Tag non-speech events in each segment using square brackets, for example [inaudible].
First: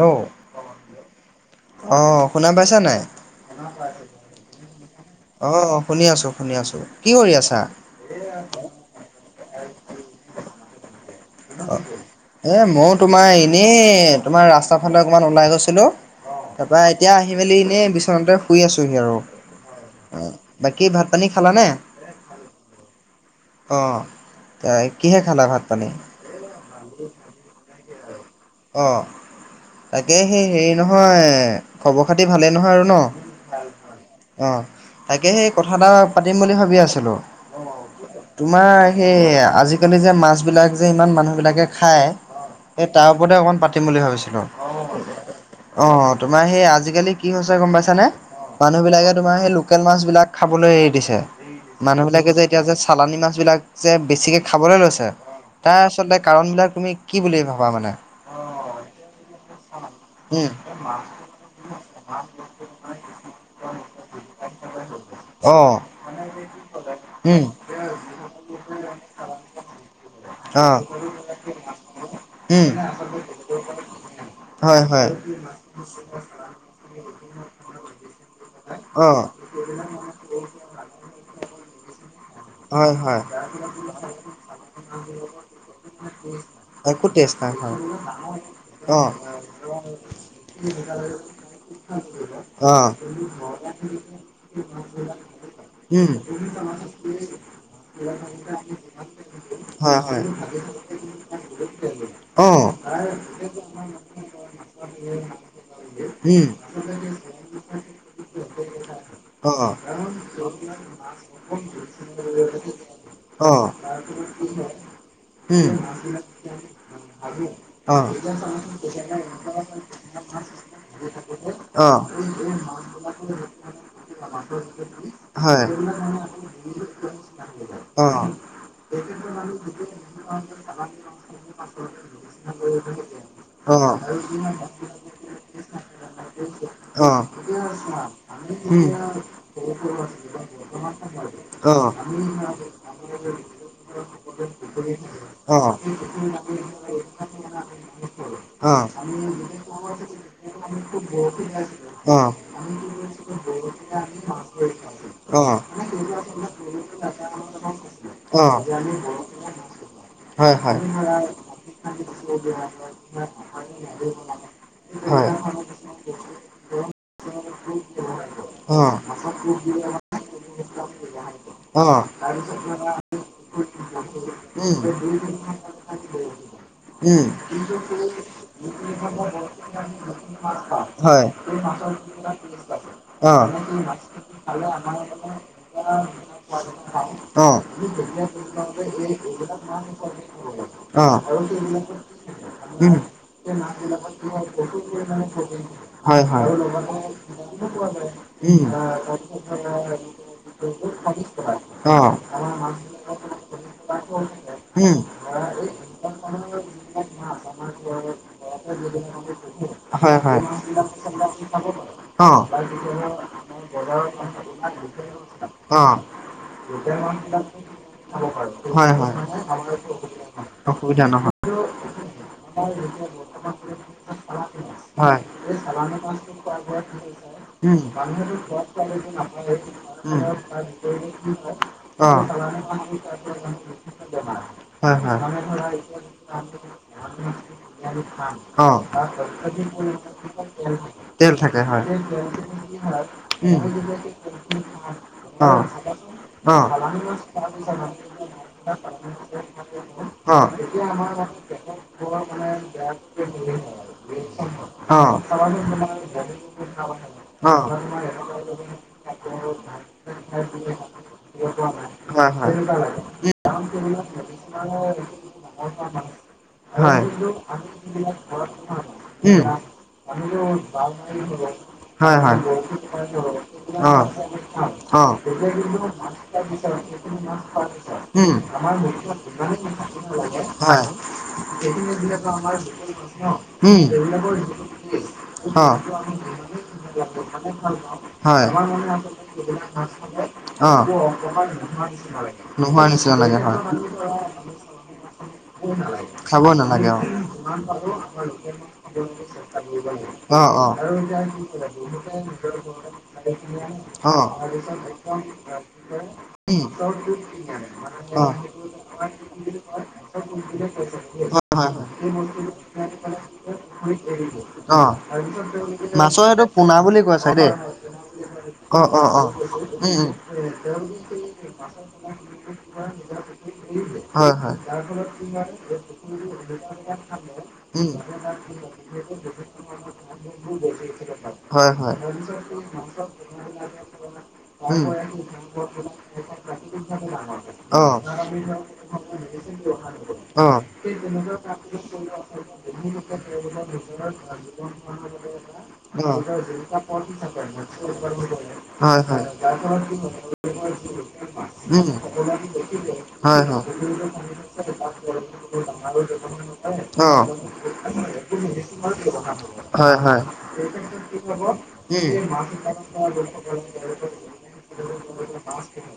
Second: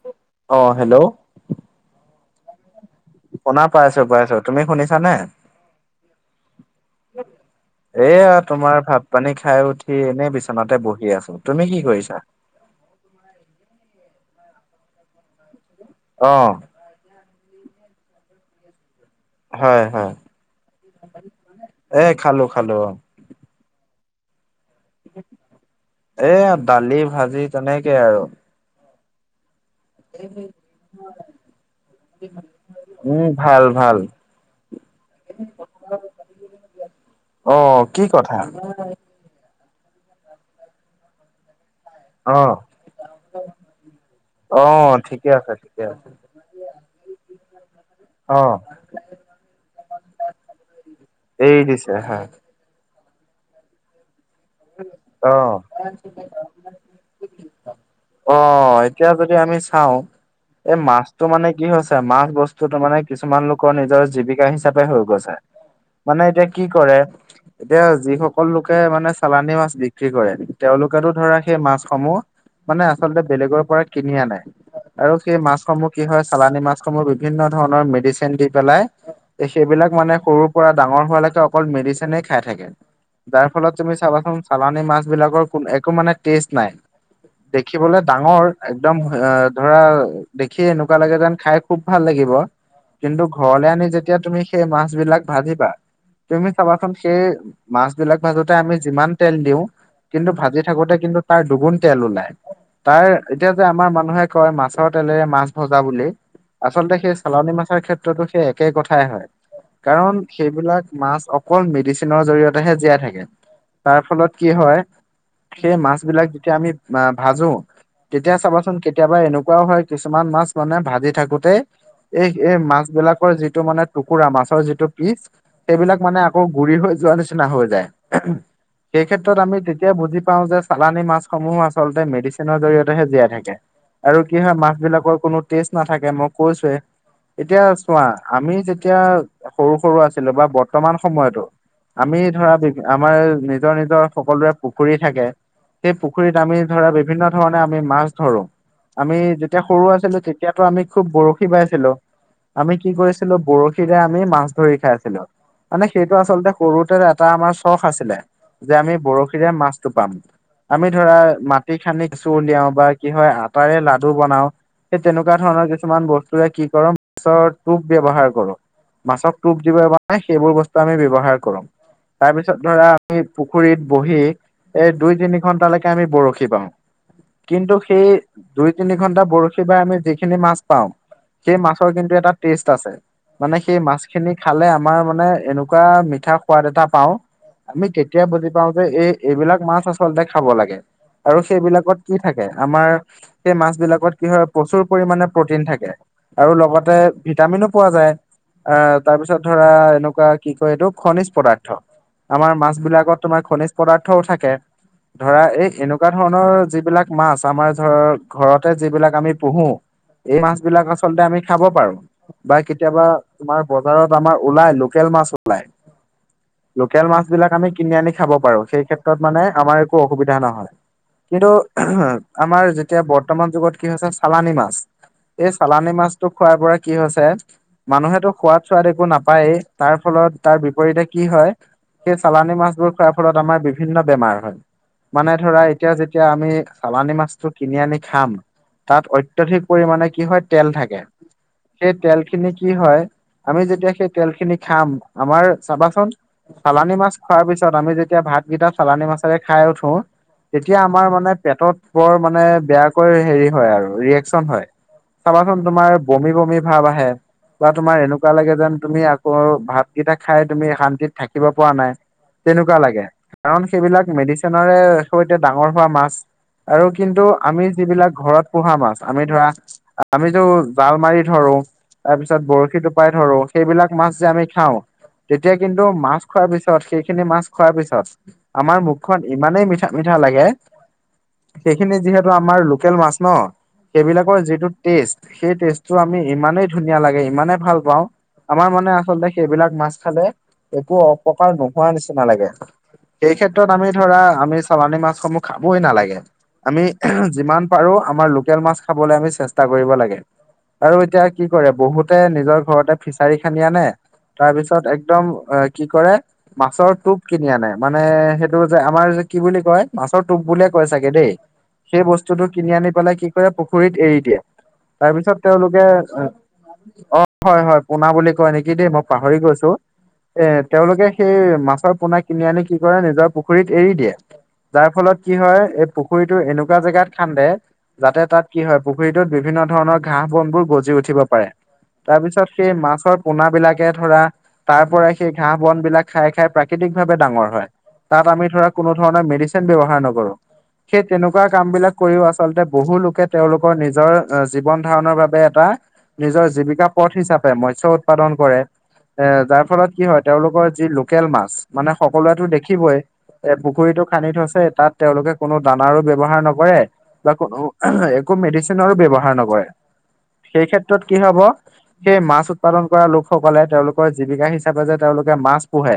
ঔ। অ, হেল্ল'। অ, শুনা পাইছা নাই? শুনা পাইছো পাইছো তুমি শুনিছানে? অ শুনি আছো, শুনি আছো। কি কৰি আছা? এইয়া তোমাৰ ভাত-পানী খাই উঠি এনেই বিচনাতে বহি আছো। তুমি কি কৰিছা? এ মও তোমাৰ এনেই তোমাৰ ৰাস্তাৰ ফালে অকমান ওলাই গৈছিলো। অ, তাপ বা এতিয়া আহি মেলি এনেই বিচনাতে শুই আছোহি আও। হয় হয় অ বাকী ভাত-পানী খালানে? এ খালো খালো অ অ তাই কিহে খালা ভাত-পানী? এইয়া দালি, ভাজি তেনেকেই আৰু। অ। তাকে হেই হেৰি নহয় খবৰ খাতি ভালেই নহয় আৰু ন? ভাল। অ, তাকেই হেই কথা এটা পাতিম বুলি ভাবি আছিলো। অ। কি কথা তোমা সেই আজি-কালি যে মাছ বিলাক যে ইমান মানুহ বিলাকে খায় অ। পদে অকণ পাতিম বুলি ভাবিছিলো। অ ঠিকে আছে ঠিকে আছে অ-অ। তোমাৰ হেই আজি-কালি কি হৈছে গম পাইছানে? অ মানুহ বিলাকে তোমাৰ হেই লোকেল মাছ বিলাক খাবলৈ এৰি দিছে। এৰি দিছে মানুহ হয় বিলাকে যে এতিয়া যে চালানী মাছবিলাক যে বেছিকে খাবলে লৈছে অ তাৰ আচলতে কাৰণবিলাক তুমি কি বুলি ভাবা মানে? অ এতিয়া যদি আমি চাওঁ উম, এই মাছটো মানে কি হৈছে, মাছ বস্তুটো মানে কিছুমান লোকৰ নিজৰ জীৱিকা হিচাপে হৈ গৈছে। অ', মানে এতিয়া কি কৰে, উম। এতিয়া যিসকল লোকে মানে চ চালানি মাছ বিক্ৰী কৰে। অ', তেওঁলোকেতো ধৰা সেই মাছসমূহ উম, মানে আচলতে বেলেগৰ পৰা কিনি আনে। হয়, হয়, আৰু সেই মাছসমূহ কি হয় চালানী মাছসমূহ বিভিন্ন ধৰণৰ মেডিচেন দি পেলাই অ', সেইবিলাক মানে সৰুৰ পৰা ডাঙৰ হোৱালেকে অকল মেডিচিনে খাই থাকে। হয়, হয়, যাৰ ফলত তুমি চাবাচোন চালানী মাছ বিলাকৰ কোনো একো মানে টেষ্ট নাই একো টেষ্ট নাই হয়। দেখিবলে ডাঙৰ। একদম অ', আ ধৰা দেখিয়ে এনেকুৱা লাগে যেন খাই খুব ভাল লাগিব। অ', কিন্তু ঘৰলে আনি যেতিয়া তুমি সেই মাছ বিলাক ভাজিবা উম। তুমি চাবাচোন [unintelligible] সেই মাছ বিলাক ভাজোত তে আমি যিমান তেল দিওঁ হয়, হয়, কিন্তু ভাজি থাকোতে কিন্তু তাৰ দুগুণ তেল ওলায়। অ', তাৰ এতিয়া যে আমাৰ মানুহে কয় মাছৰ তেলেৰে মাছ ভজা বুলি। উম, আচলতে সেই চালানী মাছৰ ক্ষেত্ৰতো সেই একে কথাই হয়। অ। [unintelligible] ডিচিনৰ জৰিয়তেহে জীয়াই থাকে। অ', তাৰ ফলত কি হয় উম, সেই মাছ বিলাক যেতিয়া আমি মা ভাজো অ', তেতিয়া চাবাচোন কেতিয়াবা এনেকুৱাও হয় কিছুমান মাছ মানে ভাজি থাকোতেই অ', এই এই মাছ বিলাকৰ যিটো মানে টুকুৰা, মাছৰ যিটো পিচ হয়। কৌ গুৰি হৈ যোৱা নিচিনা হৈ যায়। অ। সেই ক্ষেত্ৰত আমি তেতিয়া বুজি পাওঁ যে চালানী মাছসমূহো আচলতে মেডিচেনৰ জৰিয়তেহে জীয়াই থাকে। আৰু কি হয় মাছ বিলাকৰ কোনো টেষ্ট নাথাকে, মই অ', অ'। কৈছোৱেই। এতিয়া চোৱা। আমি উম, যেতিয়া সৰু-সৰু আছিলো বা বৰ্তমান সময়তো অ। আমি ধৰা বিভি আমাৰ নিজৰ নিজৰ সকলোৱে পুখুৰী থাকে অ', সেই পুখুৰীত আমি ধৰা বিভিন্ন ধৰণে আমি মাছ ধৰো। অ', আমি যেতিয়া সৰু আছিলো তেতিয়াতো আমি খুব বৰশী বাইছিলো। অ', আমি কি কৰিছিলো বৰশী বাই আমি মাছ ধৰি খাইছিলো অ', মানে সেইটো আছ [unintelligible] চখ আছিলে। যে, অ', আমি বৰশীৰে মাছটো পাম। হয়, হয়, আমি ধৰা, মাটি খান্দি কেঁচু উলিয়াও বা কি হয়, আটাৰে লাডু বনাও। সেই হয়, তেনেকুৱা ধৰণৰ কিছুমান বস্তুৱে কি কৰো মাছৰ টোপ ব্যৱহাৰ কৰোঁ। অ'! এহ সেইবোৰ বস্তু আমি ব্যৱহাৰ কৰোঁ। অ', তাৰ পিছত, ধৰা আমি পুখুৰীত বহি, উম, এই দুই তিনি ঘণ্টালেকে আমি বৰশী বাওঁ। উম! ঘন্টা বৰশী বাই আমি যিখিনি মাছ পাওঁ হয়। সেই মাছৰ কিন্তু এটা টেষ্ট আছে। অ! মানে সেই মাছখিনি খালে আমাৰ মানে, এনেকুৱা মিঠা সোৱাদ এটা পাওঁ। অ', আমি কেতিয়া বুজি পাওঁ যে, এই এইবিলাক মাছ আচলতে খাব লাগে অ', আৰু সেইবিলাকত কি থাকে? আমাৰ উম, সেই মাছ বিলাকত কি হয়, প্ৰচুৰ পৰিমানে প্ৰটিন থাকে হয়, হয়। আৰু লগতে ভিটামিনো পোৱা যায়। উম। অ', আঁ তাৰ পিছত ধৰা, এনেকুৱা কি কয়! উম, এইটোক খনিজ পদাৰ্থ। আমাৰ মাছ বিলাকত, তোমাৰ খনিজ পদাৰ্থও থাকে। ধৰা, এই এনেকুৱা ধৰণৰ যিবিলাক মাছ, আমাৰ ধৰ ঘৰতে যিবিলাক আমি পোঁহো হুম হুম মাছ বিলাক আচলতে আমি খাব পাৰোঁ। বা কেতিয়াবা, তোমাৰ বজাৰত আমাৰ ওলাই, লোকেল মাছ ওলাই। অ'! লোকেল মাছ বিলাক আমি কিনি আনি খাব পাৰোঁ। সেই হয়, হয়, ক্ষেত্ৰত মানে, আমাৰ একো অসুবিধা নহয়। অসুবিধা নহয়, কিন্তু, আমাৰ যেতিয়া বৰ্তমান যুগত কি হৈছে, চালানি মাছ হয়। এই চালানি মাছটো খোৱাৰ পৰা কি হৈছে, মানুহেতো সোৱাদ চোৱাদ একো নাপায়েই। তাৰ ফলত, তাৰ বিপৰীতে কি হয়, সেই চালানি মাছবোৰ খোৱাৰ ফলত আমাৰ বিভিন্ন বেমাৰ হয়। মানে, ধৰা এতিয়া যে যেতিয়া আমি চালানি মাছটো কিনি আনি খাম। তাত অত্যাধিক পৰিমানে কি হয়, তেল থাকে। সেই সেই তেলখিনি তেলখিনি কি হয়? আমি যেতিয়া সেই তেল খিনি খাম, আমাৰ চাবাচ চোন, চাবাচোন চালানী মাছ খোৱাৰ পিছত, আমি যেতিয়া ভাতগেটা চালানী মাছেৰে খাই উঠোঁ লওঁ তেতিয়া, আমাৰ মানে পেটত বৰ মানে, বেয়াকৈ হেৰি হয় আৰু ৰিয়েকচন হয়। উম অ অ অ অ চাবাচোন তোমাৰ, বমি বমি ভাৱ আহে বা তোমাৰ এনেকু এনেকুৱা লাগে যেন তুমি আকৌ ভাতকেইটা খায় তুমি শান্তিত থাকিব পৰা নাই, হয় তেনেকুৱা হয় লাগে। কাৰণ, সেইবিলাক মেডিচনৰে সৈতে ডাঙৰ হোৱা মাছ আৰু হয় কিন্তু, আমি যিবিলাক ঘৰত পোঁহা মাছ, আমি উম ধৰা, আমিটো জাল মাৰি ধৰোঁ। হয় তাৰ হয় পিছত, বৰশী টোপাই ধৰোঁ। অ সেইবিলাক মাছ যে আমি খাওঁ তেতিয়া কিন্তু মাছ খোৱাৰ পিছত সেইখিনি মাছ অ'! খোৱাৰ পিছত আমাৰ মুখখন ইমানেই মিঠা মিঠা উম লাগে সেইখিনি যিহেতু আমাৰ হয়! লোকেল মাছ ন সেইবিলাকৰ যিটো টেষ্ট উম সেই অ'! টেষ্টটো আমি ইমানেই ধুনীয়া লাগে ইমানেই ভাল পাওঁ হয়। আমাৰ মানে আচলতে সেইবিলাক মাছ খালে অ একো অপকাৰ নোহোৱা নিচিনা লাগে। নোহোৱা নিচিনা সেই লাগে হয় ক্ষেত্ৰত আমি ধৰা, আমি চালানী মাছসমূহ খাবই নালাগে। খাব আমি নালাগে অ যিমান পাৰোঁ, আমাৰ লোকেল মাছ খাবলে আমি চেষ্টা কৰিব লাগে। আৰু আৰু এতিয়া কি কৰে? বহুতে নিজৰ ঘৰতে ফিচাৰি খানি আনে। তাৰ পিছত এক একদম কি কৰে? আইচৰ মাছৰ টোপ কিনি আনে। মানে, সেইটো যে, আমাৰ যে কি বুলি কয়? মাছৰ টোপ বুলিয়ে কয় চাগে দেই। সেই বস্তুটো কিনি আনি পেলাই কি কৰে, পুখুৰীত এৰি দিয়ে। তাৰ পিছত, তেওঁলোকে মাছৰ সেইটো পোনা বুলি কয় অ'! চাগে দেই হয়, হয়। পোনা বুলি কয় নিকি অ দেই! অ মই অ পাহৰি গৈছোঁ। উম! উম! পোনা কিনি আনি কি কৰে নিজৰ পুখুৰীত এৰি দিয়ে [unintelligible] হয়, হয়। তাৰ যাৰ ফলত কি হয় এই পুখুৰীটো এনেকুৱা জেগাত খান্দে [unintelligible] উম যাতে তাত কি হয় পুখুৰীটোত বিভিন্ন ধৰণৰ ঘাঁহ, বনবোৰ গজি উঠিব পাৰে। হয়। হয়। তাৰ পিছত সেই মাছৰ পোনা বিলাকে ধৰা তাৰ উম। পৰা, সেই ঘাঁহ, বন বিলাক খাই খাই প্ৰাকৃতিক ভাৱে ডাঙৰ হয়। অ'। তাত আমি ধৰক কোনো ধৰণৰ মেডিচিন ব্যৱহাৰ নকৰোঁ। অ', সেই তেনেকুৱা কাম বিলাক কৰিও আচলতে বহু লোকে তেওঁওলোকৰ নিজৰ জীৱন ধাৰণৰ বাবে এটা অ'। নিজৰ জীৱিকা পথ হিচাপে মৎস্য উৎপাদন কৰে। হয় হয়। এ- যাৰ ফলত কি হয়, তেওঁলোকৰ যি লোকেল মাছ উম। মানে সকলোৱেতো দেখিবই। হয় এ হয়, পুখুৰীতটো খান্দি থৈছে তাত তেওঁলোকে কোনো দানাৰো ব্যৱহাৰ নকৰে অ', বা কোনো একো মেডিচনৰো ব্যৱহাৰ নকৰে, হয় হয়। সেই ক্ষেত্ৰত কি হব অ', অ'। সেই মাছ উৎপাদন কৰা লোকসকলে তেওঁলোক জীৱিকা হিচাপে যে তেওঁলোকে মাছ পোহে,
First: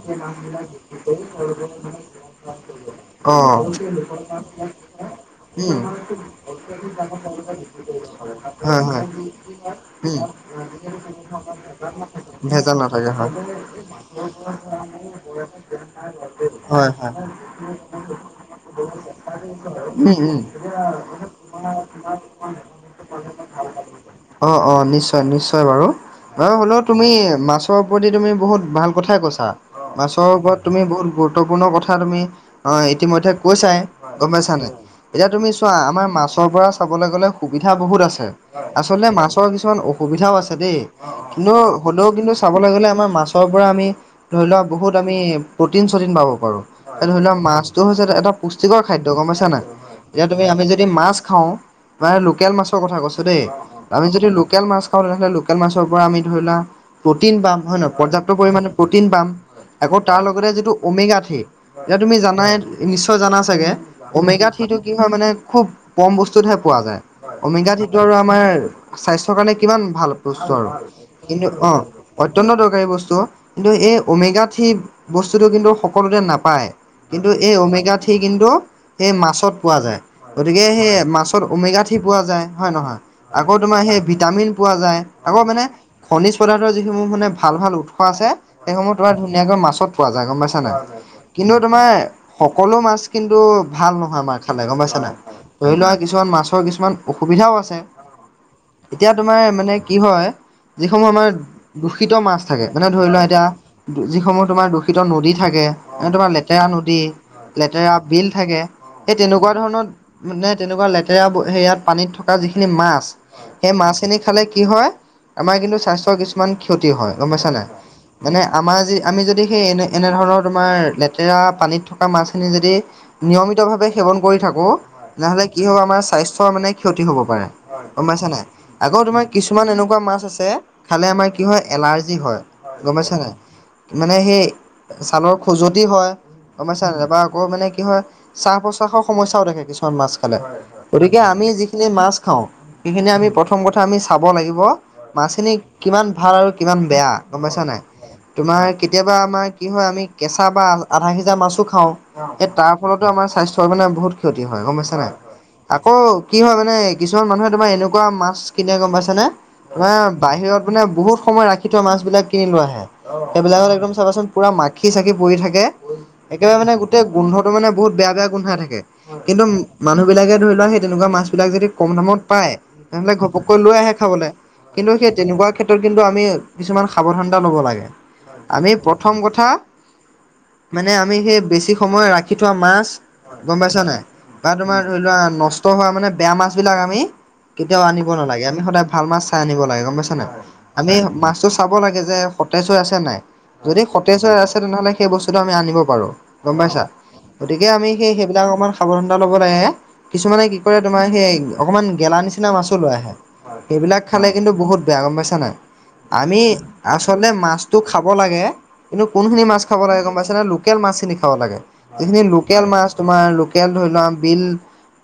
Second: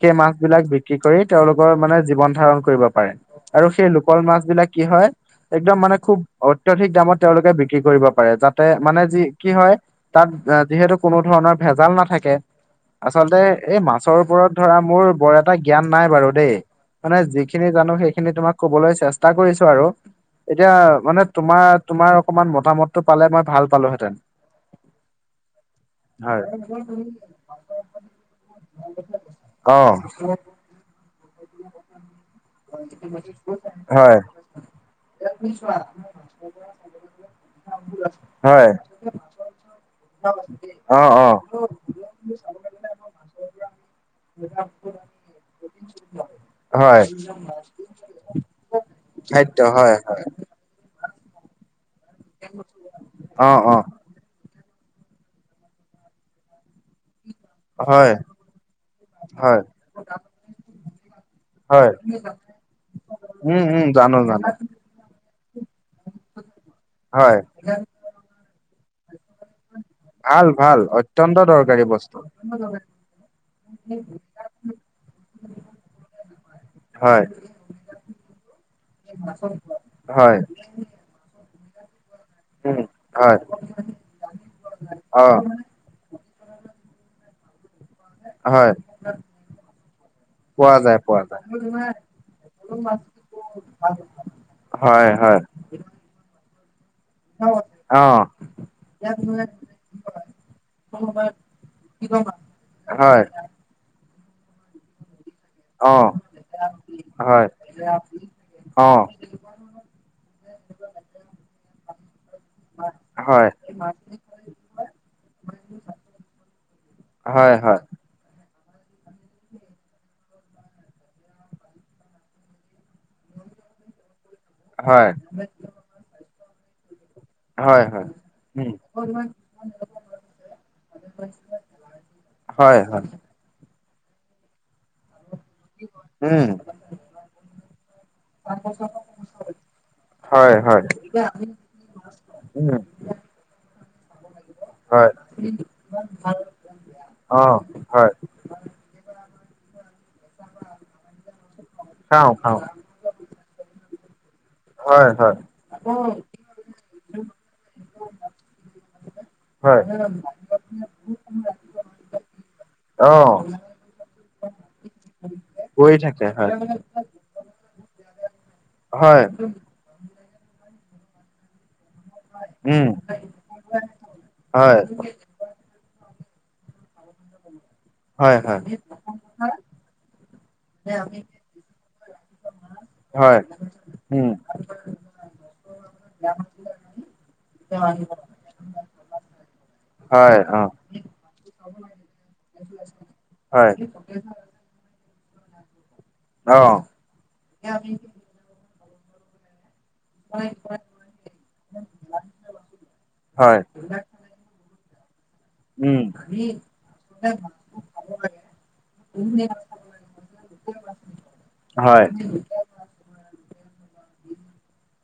সেই মাছ বিলাক বিক্ৰী কৰি তেওঁলোকৰ মানে জীৱন ধাৰণ কৰিব। পাৰে আৰু সেই লোকল মাছ বিলাক কি হয় একদম উম। মানে খুব অত্যধিক দামত তেওঁলোকে বিক্ৰী কৰিব পাৰে। পাৰে যাতে হয়, মানে হয়। যি কি হয় তাত যিহেতু কোনো ধৰণৰ ভেজাল নাথাকে [unintelligible] ভেজান আচলতে এই মাছৰ ওপৰত ধৰা মোৰ বৰ এটা জ্ঞান নাই বাৰু দেই। হয়, হয়। মানে যিখিনি জানো সেইখিনি তোমাক কবলৈ চেষ্টা কৰিছো আৰু। উম, উম। এতিয়া মানে তোমাৰ তোমাৰ অকমান মতামতটো পালে মই ভাল পালোহেঁতেন। অ অ নিশ্চয় নিশ্চয় বাৰু। হয় অ শুনৌ তুমি মাছৰ ওপৰতদি তুমি বহুত ভাল কথাই কৈছা অ মাছৰ ওপৰত। তুমি বহুত গুৰুত্বপূৰ্ণ কথা তুমি অ ইতিমধ্যে কৈছাই হয় গম পাইছা নাই। এতিয়া তুমি চোৱা আমাৰ মাছৰ পৰা চাবলৈ গ'লে। সুবিধা বহুত আছে, হয় আচলতে মাছৰ কিছুমান অসুবিধাও আছে দেই। অ অ কিন্তু হলেও কিন্তু চাবলৈ গ'লে আমাৰ মাছৰ পৰা আমি ধৰি লোৱা বহুত আমি প্ৰটিন চটিন পাব পাৰো হয় ধৰি লওক মাছতটো হৈছে এটা পুষ্টিকৰ খাদ্য গম পাইছা নাই, হয় হয় এতিয়া তুমি আমি যদি মাছ খাওঁ। প্ৰায় লোকেল মাছৰ কথা কৈছো দেই অ অ আমি যদি লোকেল মাছ খাওঁ তেনেহলে লো- লোকেল মাছৰ পৰা আমি ধৰিলোৱা প্ৰটিন পাম হয় নহয় পৰ্যাপ্ত পৰিমণে প্ৰটিন পাম। হয় আকৌ তাৰ লগতে যিটো অমেগাঠি হয় এতিয়া তুমি জানাই নিশ্চয় জানা উম চাগে। উম জানো জানো অমেগাথিটো কি হয় মানে খুব কম বস্তুতহে পোৱা যায়। হয়। অমিগাঠীটো আৰু আমাৰ স্বাস্থ্যৰ কাৰণে কিমান ভাল। বস্তু আৰু ভাল অত্যন্ত কিন্তু অ দৰকাৰী বস্তু অত্যন্ত দৰকাৰী বস্তু কিন্তু এই উমেগাতথি বস্তুটো কিন্তু সকলোতে নাপায়। হয় কিন্তু এই অমেগাথি কিন্তু সেই মাছত পোৱা যায়, হয় গতিকে সেই মাছ ত উমেগাথি পোৱা যায় হয় উম নহয় হয় আকৌ তোমাৰ সেই ভিটামিন পোৱা যায়। অ আকৌ মানে খনিজ পদাৰ্থৰ যিসমূহ মানে ভাল ভাল উৎ- খোৱা আছে হয় সেইসমূহ তোমাৰ ধুনীয়াকৈ মাছত পোৱা যায় গম পাইছা না পোৱা যায় পোৱা যায় কিন্তু তোমাৰ সকলো মাছ কিন্তু ভাল নহয়, আমাৰ খালে গম পাইছে হয় না হয় ধৰি লোৱা কিছুমান মাছৰ কিছুমান। অসুবিধাও আছে অ এতিয়া তোমাৰ মানে। কি হয়, যিসমূহ আমাৰ দূষিত মাছ থাকে মানে ধৰি লোৱা হয় এতিয়া যিসমূহ তোমাৰ দূষি- প্ৰকৃত নদী থাকে, অ তোমাৰ লেতেৰা নদী হয় লেতেৰা বিল থাকে। অ এই তেনেকুৱা ধৰণৰ মানে তেনেকুৱা লেতেৰা সেয়াত পানীত থকা যিখিনি মাছ হয় সেই মাছখিনি খালে কি হয়, আমাৰ কিন্তু স্বাস্থ্যৰ কিছুমান ক্ষতি হয় গম পাইছা নাই। মানে আমাৰ যি আমি যদি সেই এনে এনেধৰণৰ তোমাৰ লেতেৰা পানীত থকা মাছখিনি যদি নিয়মিত ভাৱে সেৱন কৰি থাকো হয় নহ'লে কি হ'ব আমাৰ স্বাস্থ্যৰ মানে ক্ষতি হ'ব পাৰে। হয় হয় গম পাইছা নাই উম আকৌ তোমাৰ কিছুমান এনেকুৱা মাছ আছে খালে আমাৰ কি হয় এলাৰ্জি হয় গম পাইছা নাই। মানে সেই ছালৰ খজুৱতি হয়। উম গম পাইছা নাই বা আকৌ মানে কি হয় শ্বাহ প্ৰশাসৰ সমস্যাও থাকে কিছুমান মাছ খালে। হয় হয় গতিকে আমি যিখিনি মাছ খাওঁ উম সেইখিনি আমি প্ৰথ- প্ৰথম কথা আমি চাব লাগিব, হয় মাছখিনি কিমান ভাল আৰু কিমান বেয়া গম অ পাইছা নাই। হয় তোমাৰ কেতিয়াবা আমাৰ কি হয় আমি কেঁচা বা আধা সিজা মাছো খাও খাওঁ সেই খাওঁ তাৰ। ফলতে আমাৰ স্বাস্থ্য মানে বহুত। ক্ষতি হয় গম পাইছা নাই আকৌ কি হয় মানে কিছুমান মানুহে তোমাৰ এনেকুৱা মাছ কিনে গম পাইছ হয়নে হয় ৱা বাহিৰত বোলে বহুত সময় ৰাখি থোৱা মাছ বিলাক কিনি লৈ আহে। অ সেইবিলাকত একদম চাবাচোন পুৰা মাখি চাখি পৰি থাকে। পই থাকে হয়। একেবাৰে মানে গোটেই গোন্ধটো মানে বহুত বেয়া বেয়া গোন্ধাই থাকে হয় কিন্তু মানুহ বিলাকে ধৰি লোৱা সেই তেনেকুৱা মাছ বিলাক যদি। কম দামত পায় উম তেনেহ'লে ঘপককৈ লৈ আহে খাবলে হয় কিন্তু সেই তেনেকুৱা ক্ষেত্ৰত কিন্তু আমি কিছুমান সাৱধানতা ল'ব লাগে হয় হয় আমি প্ৰথম কথা। মানে আমি সেই বেছি সময় ৰাখি থোৱা মাছ। হয় গম পাইছা নাই উম বা তোমাৰ ধৰি লোৱা নষ্ট হোৱা মানে বেয়া মাছ বিলাক আমি। কেতিয়াও আনিব নালাগে আমি সদায় ভাল মাছ চাই আনিব লাগে গম পাইছা নাই। হয় অ আমি মাছতো চাব লাগে যে সতেজ হৈ আছে নাই হয় যদি সতেজ হৈ চ আছে তেনেহলে সেই বস্তুটো আমি আনিব পাৰোঁ গম অ পাইছা গতিকে আমি সেই বিলাক অকমান সাৱধানতা ল'ব লাগে কিছুমানে কি কৰে তোমাৰ সেই অকনমান গেলা নিচিনা মাছো লৈ আহে। হয়। এইবিলাক খালে কিন্তু বহুত বেয়া গম পাইছা নাই উম আমি আচলতে মাছটো খাব লাগে। কিন্তু কোনখিনি মাছ খাব লাগে গম পাইছেনে লোকেল মাছ খিনি খাব লাগে হয়। যোনখিনি লোকেল মাছ তোমাৰ লোকেল ধৰি লোৱা বিল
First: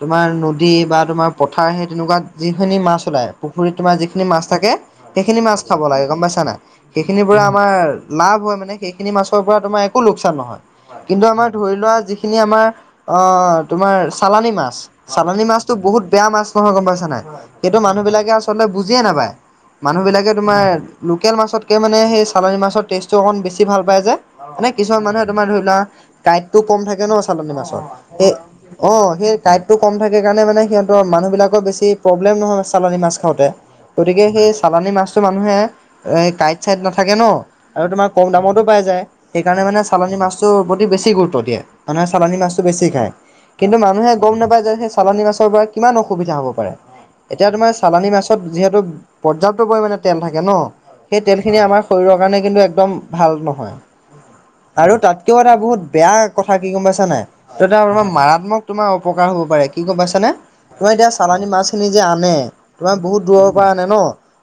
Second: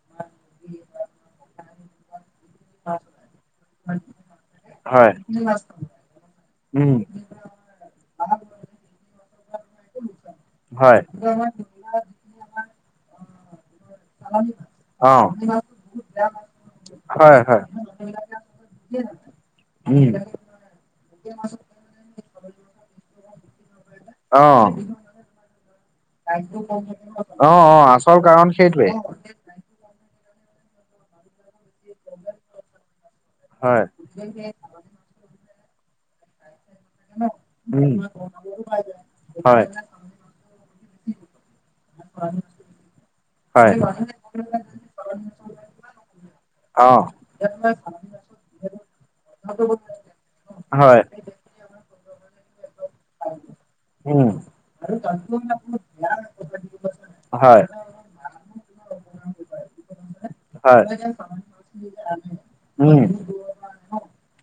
তোমাৰ নদী বা তোমাৰ পথাৰ সেই তেনেকুৱাত যিখিনি মাছ ওলায় পুখুৰীত তোমাৰ যিখিনি মাছ থাকে হয়, সেইখিনি মাছ খাব লাগে গম পাইছা না উম, সেইখিনি হে আমাৰ লাভ হয় মানে সেইখিনি মাছৰ পৰা তোমাৰ একো লোকচান নহয়। হয়, কিন্তু আমাৰ ধৰি লোৱা যিখিনি আমাৰ আহ তোমাৰ চালানি মাছ অ'। চালানী মাছতো বহুত বেয়া মাছ নহয় গম পাইছা নাই হয়, হয়, সেইটো মানুহ বিলাক আচলতে বুজিয়ে নাপায় মানুহ উম। বিলাকে তোমাৰ লোকেল মাছতকে মানে সেই চালনী মাছৰ টেষ্টটো অকণ বেছি ভাল পায় যে অ'। মানে অ', কিছুমান মানুহে তোমাৰ ধৰি লোৱা কাঁইটটো কম থাকে ন চালানী মাছৰ অ', আচল সেই কাৰণ সেইটোৱে। অ সেই কাইটো কম থাকে কাৰণে মানে সিহঁতৰ মানুহবিলাকৰ বেছি প্ৰব্লেম নহয় চালানী মাছ খাওতে হয়। গতিকে সেই চালানী মাছটো মানুহে কাইট চাইট নাথাকে ন আৰু উম, তোমাৰ কম দামতো পাই যায়। সেইকাৰণে হয়। মানে চালানী মাছটোৰ প্ৰতি বেছি গুৰুত্ব দিয়ে মানুহে চালানী মাছটো বেছি খায়। হয়। কিন্তু মানুহে গম নাপায় যে সেই চালনী মাছৰ পৰা কিমান অসুবিধা হ'ব পাৰে অ', এতিয়া তোমাৰ চালানী মাছত যিহেতু পৰ্যাপ্ত পৰিমাণে তেল থাকে ন হয়। সেই তেল সেইখিনি আমাৰ শৰীৰৰ কাৰণে কিন্তু একদম ভাল নহয়। উম, আৰু তাতকেও এটা বহুত বেয়া কথা কি গম পাইছা নাই ত হয়। এটা আমাৰ মাৰাত্মক তোমাৰ অপকাৰ হ'ব পাৰে কি গম পাইছানে হয়। তোমাৰ এতিয়া চালানী মাছখিনি যে আনে তোমাৰ উম, বহুত দূৰৰ পৰা আনে ন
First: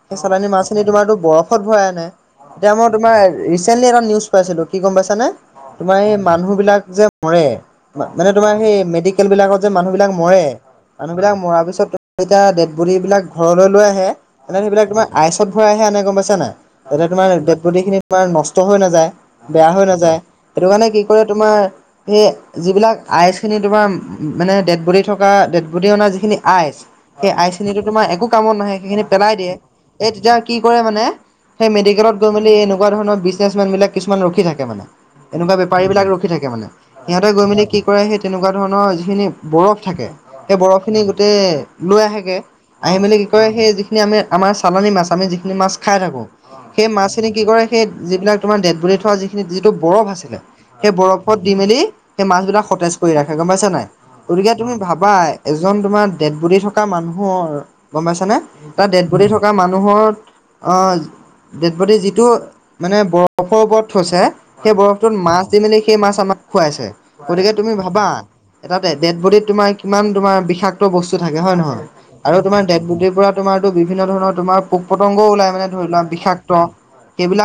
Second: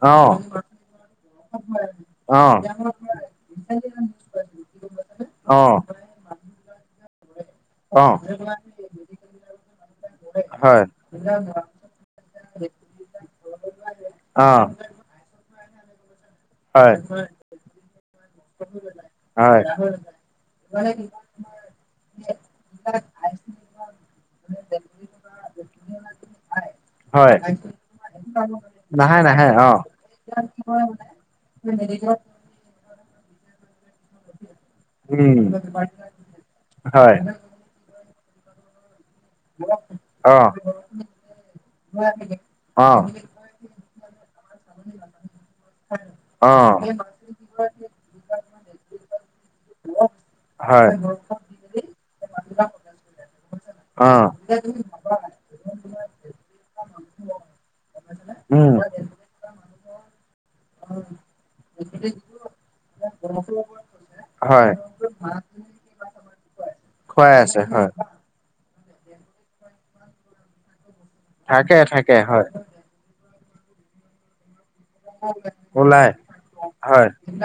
সেই অ'। চালানী মাছখিনি তোমাৰতো বৰফত ভৰাই আনে। অ'। এতিয়া মই তোমাৰ ৰিচেন্টলি এটা নিউজ পাইছিলো কি গম পাইছানে অ'। তোমাৰ এই মানুহ বিলাক যে। মৰে অ'। মানে তোমাৰ সেই মেডিকেল বিলাকত যে মানুহ বিলাক মৰে হয়। মানুহ বিলাক মৰা পিছত। এতিয়া ডেড বডি বিলাক ঘৰলে লৈ আহে এনে অ'। সেইবিলাক তোমাৰ আইচত ভৰাই হে আনে গম পাইছা নাই। হয়। যাতে তোমাৰ ডেড বডি খিনি তোমাৰ নষ্ট হৈ নাযায় হয়। বেয়া হৈ নাযায়। সেইটো কাৰণে কি কৰে তোমাৰ সেই। যিবিলাক আইচখিনি তোমাৰ মানে ডেড বডি থকা ডেড বডি অনা যিখিনি আইচ। সেই হয় আইচখিনিতো তোমাৰ একো কামত নাহে সেই খিনি পেলাই নাহে দিয়ে অ'। এই তেতিয়া কি কৰে মানে সেই মেডিকেলত গই। গৈ মেলি এনেকুৱা ধৰণৰ বিজনেচ মেন বিলাক। কিছুমান ৰখি থাকে মানে উম, এনেকুৱা বেপাৰীবিলাক ৰখি থাকে মানে হয়। সিহঁতে গৈ মেলি কি কৰে সেই তেনেকুৱা ধৰণৰ যিখিনি বৰফ থাকে অ', সেই বৰফখিনি গোটেই লৈ আহেগে। অ'। আহি অ'। মেলি কি কই সেই যিখিনি আমি আমাৰ চালানী মাছ, আমি যিখিনি মাছ খাই থাকো। সেই মাছখিনি কি কৰে সেই যিবিলাক তোমাৰ ডেড বডি থোৱা যিখিনি যিটো বৰফ আছিলে হয়। সেই বৰফত দি মেলি সেই মাছ বিলাক সতেজ কৰি ৰাখে গম পাইছা নাই অ'। গতিকে তুমি ভাবাই। এজন তোমাৰ ডেড বডি থকা মানুহৰ। গম পাইছানে? উম, তাৰ ডেড বডি থকা মানুহৰ অ ডেডবডি যিটো মানে ব বৰফৰ ওপৰত থৈছে হয়। সেই বৰফটোত মাছ দি মেলি সেই মাছ আমাক খুৱাইছে। খুৱাই গতিকে আছে তুমি হয়। ভাবা এটা ডে ডেড বডিত তোমাৰ কিমান তোমাৰ বিষাক্ত বস্তু থাকে, হয় নহয়? থাকে আৰু হয় তোমাৰ ডেড বডিৰ পৰা তোমাৰ টো বিভিন্ন ধৰণৰ তোমাৰ পোক-পতংগও ওলাই মানে ধৰি লোৱা ওলাই বিষাক্ত। হয় সেইবিলাক